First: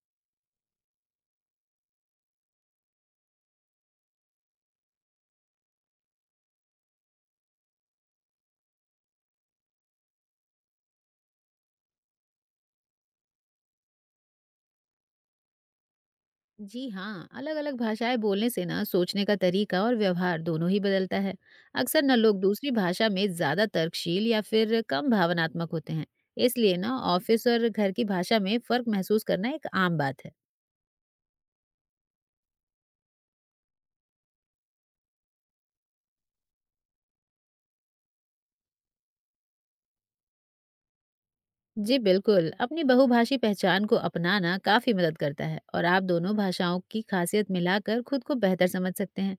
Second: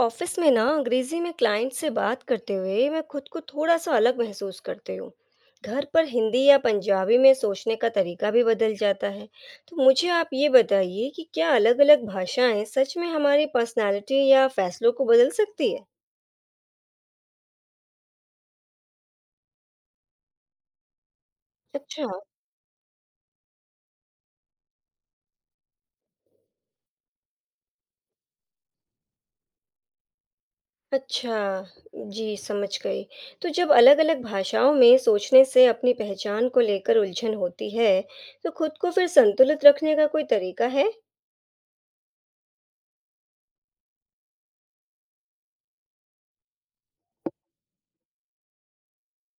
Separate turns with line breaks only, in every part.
Office में ना अंग्रेजी में क्लाइंट से बात करते हुए मैं खुद को थोड़ा सा अलग महसूस करती हूँ। घर पर हिंदी या पंजाबी में सोचने का तरीका भी बदल जाता है। तो मुझे आप ये बताइए कि क्या अलग-अलग भाषाएं सच में हमारी पर्सनालिटी या फैसलों को बदल सकती है।
जी हाँ अलग-अलग भाषाएं बोलने से ना सोचने का तरीका और व्यवहार दोनों ही बदलता है। अक्सर
अच्छा।
ना लोग दूसरी भाषा में ज्यादा तर्कशील या फिर कम भावनात्मक होते हैं। इसलिए ना ऑफिस और घर की भाषा में फर्क महसूस करना एक आम बात है।
अच्छा। जी समझ गई। तो जब अलग-अलग भाषाओं में सोचने से अपनी पहचान को लेकर उलझन होती है, तो खुद को फिर संतुलित रखने का कोई तरीका है?
जी बिल्कुल, अपनी बहुभाषी पहचान को अपनाना काफी मदद करता है और आप दोनों भाषाओं की खासियत मिलाकर खुद को बेहतर समझ सकते हैं।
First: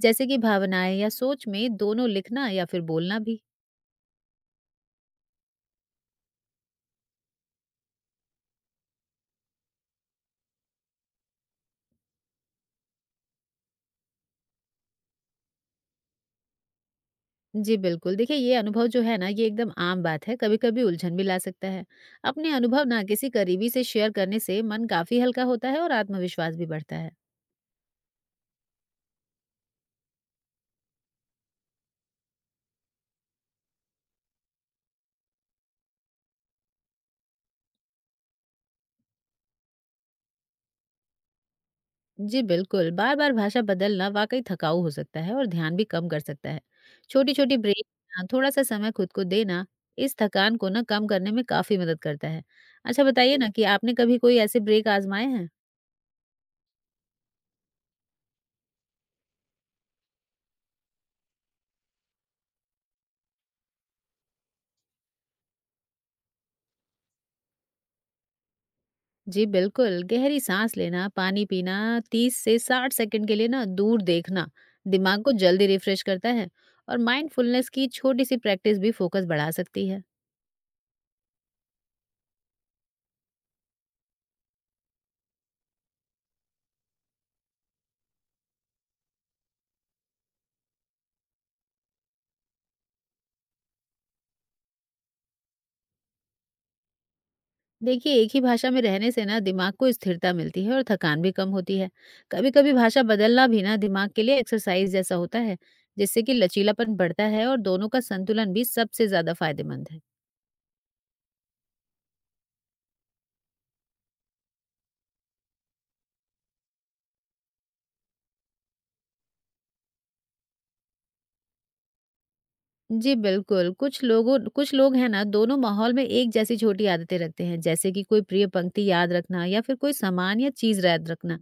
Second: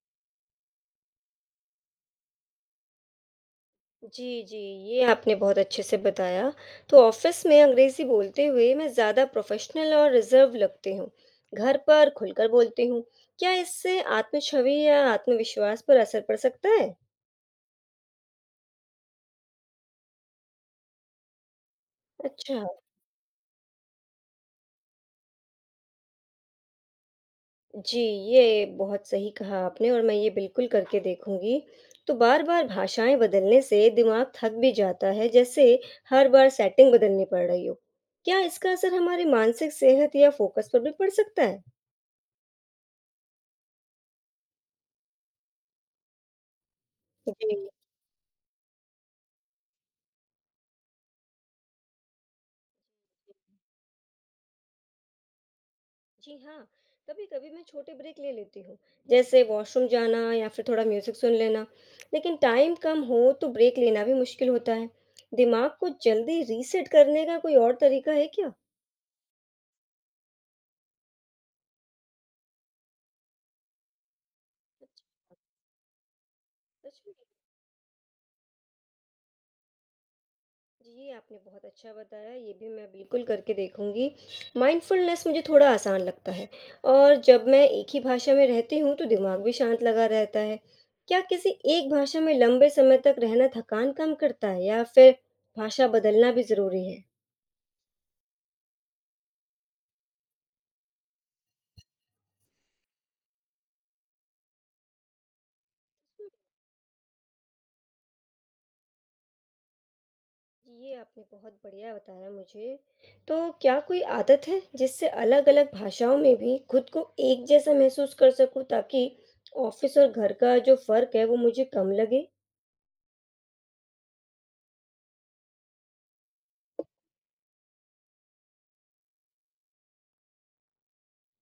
जैसे कि भावनाएं या सोच में दोनों लिखना या फिर बोलना भी।
जी, जी, ये आपने बहुत अच्छे से बताया। तो ऑफ़िस में अंग्रेज़ी बोलते हुए मैं ज़्यादा प्रोफ़ेशनल और रिज़र्व लगती हूँ। घर पर खुलकर बोलती हूँ। क्या इससे आत्म-छवि या आत्मविश्वास पर असर पड़ सकता है?
जी बिल्कुल। देखिए ये अनुभव जो है ना, ये एकदम आम बात है, कभी-कभी उलझन भी ला सकता है। अपने
अच्छा।
अनुभव ना किसी करीबी से शेयर करने से मन काफ़ी हल्का होता है और आत्मविश्वास भी बढ़ता है।
जी, ये बहुत सही कहा आपने और मैं ये बिल्कुल करके देखूँगी। तो बार-बार भाषाएँ बदलने से दिमाग थक भी जाता है, जैसे हर बार सेटिंग बदलनी पड़ रही हो। क्या इसका असर हमारी मानसिक सेहत या फ़ोकस पर भी पड़ सकता है?
जी बिल्कुल, बार-बार भाषा बदलना वाक़ई थकाऊ हो सकता है और ध्यान भी कम कर सकता है।
जी।
छोटी-छोटी ब्रेक लेना, थोड़ा-सा समय खुद को देना, इस थकान को ना कम करने में काफ़ी मदद करता है। अच्छा बताइए ना कि आपने कभी कोई ऐसे ब्रेक आज़माए हैं?
जी हाँ, कभी-कभी मैं छोटे ब्रेक ले लेती हूँ, जैसे वॉशरूम जाना या फिर थोड़ा म्यूज़िक सुन लेना। लेकिन टाइम कम हो तो ब्रेक लेना भी मुश्किल होता है। दिमाग को जल्दी रीसेट करने का कोई और तरीका है क्या?
जी बिल्कुल, गहरी साँस लेना, पानी पीना, 30 से 60 सेकंड के लिए ना दूर देखना, दिमाग को
अच्छा,
जल्दी रिफ्रेश करता है और
सच में?
माइंडफुलनेस की छोटी-सी प्रैक्टिस भी फोकस बढ़ा सकती है।
जी, ये आपने बहुत अच्छा बताया, ये भी मैं बिल्कुल करके देखूँगी। माइंडफुलनेस मुझे थोड़ा आसान लगता है और जब मैं एक ही भाषा में रहती हूँ, तो दिमाग भी शांत लगा रहता है। क्या किसी एक भाषा में लंबे समय तक रहना थकान कम करता है या फिर भाषा बदलना भी ज़रूरी है?
देखिए, एक ही भाषा में रहने से ना दिमाग को स्थिरता मिलती है और थकान भी कम होती है। कभी-कभी भाषा बदलना भी ना दिमाग के लिए एक्सरसाइज जैसा होता है, जिससे कि लचीलापन बढ़ता है और दोनों का संतुलन भी सबसे ज़्यादा फायदेमंद है।
ये आपने बहुत बढ़िया बताया मुझे। तो क्या कोई आदत है, जिससे अलग-अलग भाषाओं में भी खुद को एक जैसा महसूस कर सकूँ, ताकि ऑफ़िस और घर का जो फ़र्क है, वो मुझे कम लगे?
जी, बिल्कुल। कुछ लोग हैं ना, दोनों माहौल में एक जैसी छोटी आदतें रखते हैं, जैसे कि कोई प्रिय पंक्ति याद रखना या फिर कोई सामान या चीज़ याद रखना।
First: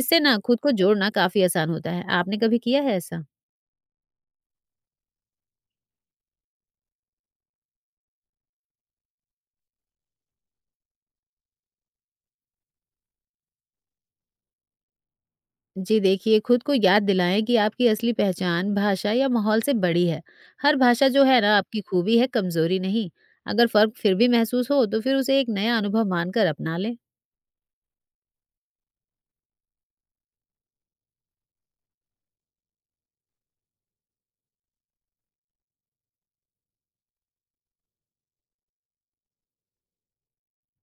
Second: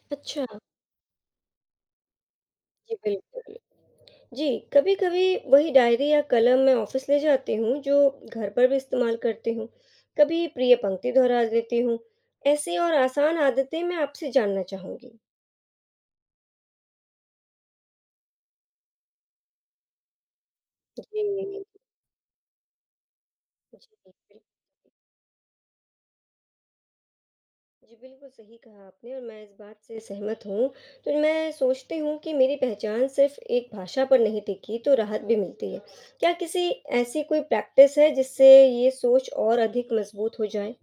इससे ना
अच्छा,
खुद को जोड़ना काफ़ी आसान होता है। आपने कभी किया
जी,
है ऐसा?
बिल्कुल। जी, कभी-कभी वही डायरी या कलम मैं ऑफिस ले जाती हूँ जो घर पर भी इस्तेमाल करती हूँ। कभी प्रिय पंक्ति दोहरा लेती हूँ। ऐसी और आसान आदतें मैं आपसे जानना चाहूँगी।
जी देखिए, खुद को याद दिलाएँ कि आपकी असली पहचान भाषा या माहौल से बड़ी है। हर भाषा
जी,
जो है ना,
जी,
आपकी खूबी है, कमज़ोरी नहीं। अगर फ़र्क फिर भी
बिल
महसूस हो, तो फिर उसे एक नया अनुभव मानकर अपना लें।
जी, बिल्कुल सही कहा आपने और मैं इस बात से सहमत हूँ। तो मैं सोचती हूँ कि मेरी पहचान सिर्फ़ एक भाषा पर नहीं टिकी, तो राहत भी मिलती है। क्या किसी ऐसी कोई प्रैक्टिस है जिससे ये सोच और अधिक मज़बूत हो जाए?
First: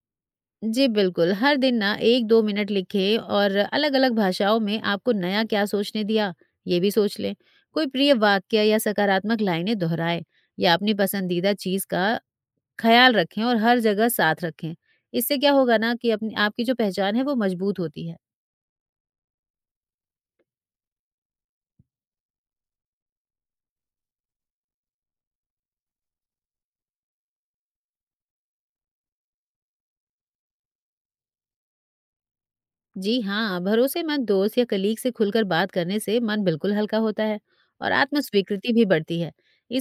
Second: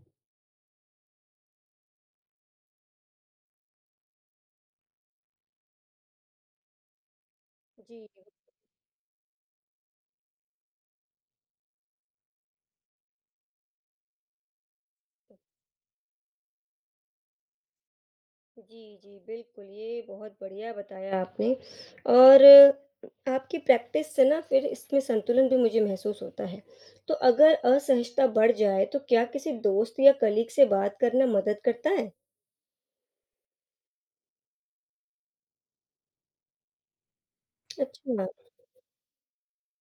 जी, बिल्कुल। हर दिन ना 1-2 मिनट लिखें और अलग-अलग भाषाओं में आपको नया क्या सोचने दिया, ये भी सोच लें। कोई
जी।
प्रिय वाक्य या सकारात्मक लाइनें दोहराएँ या अपनी पसंदीदा चीज़ का ख़्याल रखें और हर जगह साथ रखें। इससे क्या होगा ना कि अपनी आपकी जो पहचान है, वो मज़बूत होती है।
जी, जी, बिल्कुल, ये बहुत बढ़िया बताया आपने और आपकी प्रैक्टिस से ना फिर इसमें संतुलन भी मुझे महसूस होता है। तो अगर असहजता बढ़ जाए, तो क्या किसी दोस्त या कलीग से बात करना मदद करता है?
जी हाँ, भरोसेमंद दोस्त या कलीग से खुलकर बात करने से मन बिल्कुल हल्का होता है और आत्म
अच्छा,
स्वीकृति भी बढ़ती है।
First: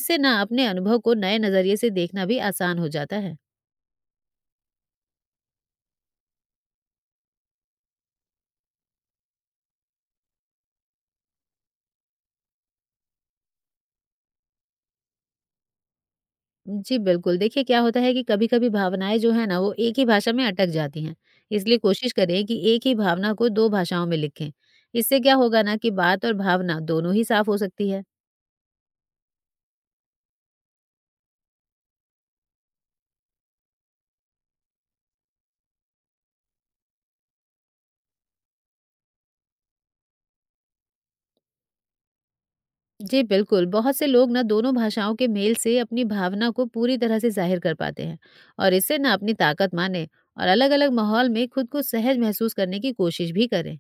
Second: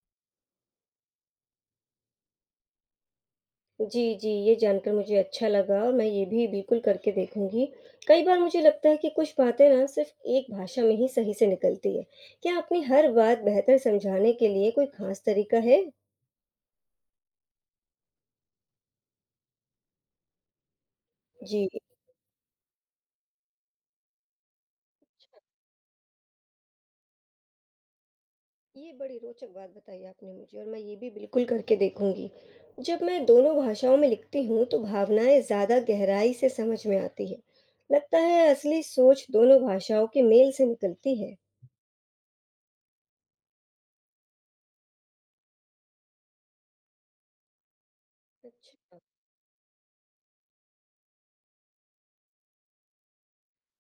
इससे ना अपने अनुभव को नए नज़रिए से देखना भी आसान हो जाता है।
जी, जी, ये जानकर मुझे अच्छा लगा और मैं ये भी बिल्कुल करके देखूँगी। कई बार मुझे लगता है कि कुछ बातें ना सिर्फ़ एक भाषा में ही सही से निकलती है। क्या अपनी हर बात बेहतर समझाने के लिए कोई ख़ास तरीका है?
जी, बिल्कुल। देखिए, क्या होता है कि कभी-कभी भावनाएँ जो हैं ना, वो एक ही भाषा में अटक जाती हैं।
जी।
इसलिए कोशिश करें कि एक ही भावना को 2 भाषाओं में लिखें। इससे क्या होगा ना कि बात और भावना दोनों ही साफ हो सकती है।
ये बड़ी रोचक बात बताई आपने मुझे और मैं ये भी बिल्कुल करके देखूंगी। जब मैं दोनों भाषाओं में लिखती हूँ तो भावनाएं ज़्यादा गहराई से समझ में आती है। लगता है असली सोच दोनों भाषाओं के मेल से निकलती है।
जी, बिल्कुल। बहुत से लोग ना दोनों भाषाओं के मेल से अपनी भावना को पूरी तरह से ज़ाहिर कर पाते हैं और
अच्छा,
इससे ना अपनी ताकत मानें और अलग-अलग माहौल में खुद को सहज महसूस करने की कोशिश भी करें।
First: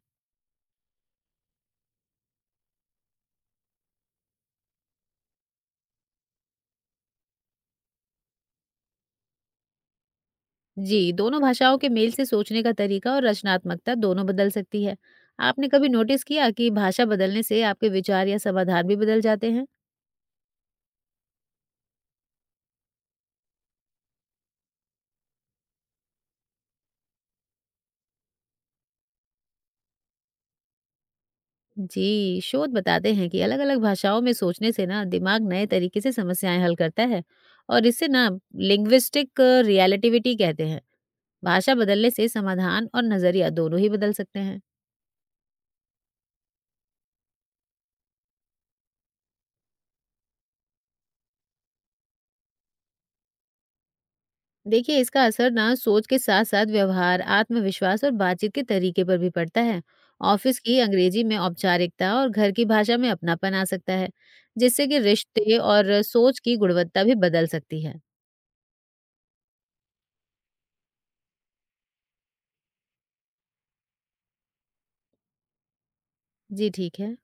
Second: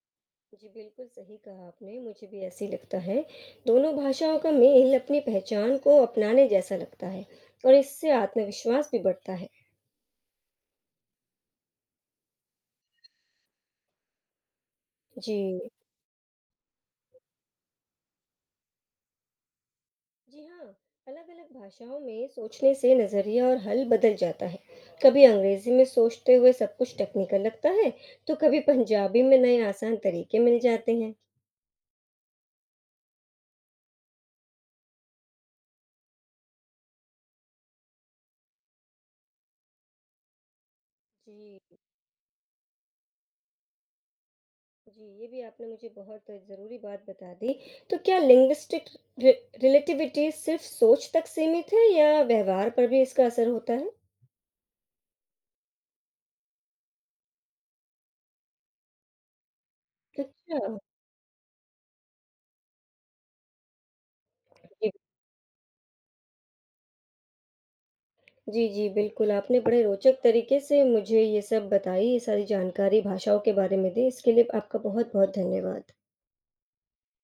जी बिल्कुल सही कहा आपने, मुझे भी ऐसे ही लगता है। दोनों भाषाओं का मेल अपनी पहचान को अपनाने जैसा लगता है और इससे आत्मविश्वास भी बढ़ता है।
जी, दोनों भाषाओं के मेल से सोचने का तरीका और रचनात्मकता दोनों बदल सकती है।
जी।
आपने कभी नोटिस किया कि भाषा बदलने से आपके विचार या समाधान भी बदल जाते हैं?
जी हाँ, अलग अलग भाषाओं में सोचने से नजरिया और हल बदल जाता है। कभी अंग्रेजी में सोचते हुए सब कुछ टेक्निकल लगता है, तो कभी पंजाबी में नए आसान तरीके मिल जाते हैं।
जी, शोध बताते हैं कि अलग-अलग भाषाओं में सोचने से ना दिमाग नए तरीके से समस्याएं हल करता है और इसे ना लिंग्विस्टिक रिलेटिविटी कहते हैं।
जी,
भाषा बदलने से समाधान और नजरिया दोनों ही बदल सकते हैं।
जी, ये भी आपने मुझे बहुत ज़रूरी बात बता दी। तो क्या लिंग्विस्टिक रिलेटिविटी सिर्फ सोच तक सीमित है या व्यवहार पर भी इसका असर होता है?
देखिए इसका असर ना सोच के साथ साथ व्यवहार, आत्मविश्वास और बातचीत के तरीके पर भी पड़ता है।
अच्छा।
ऑफिस की अंग्रेजी में औपचारिकता और घर की भाषा में अपनापन आ सकता है, जिससे
जी,
कि रिश्ते और सोच की गुणवत्ता भी बदल सकती है।
जी, जी, बिल्कुल, आपने बड़े रोचक तरीके से मुझे ये सब बताई, ये सारी जानकारी भाषाओं के बारे में दी, इसके लिए आपका बहुत बहुत धन्यवाद।
जी ठीक है।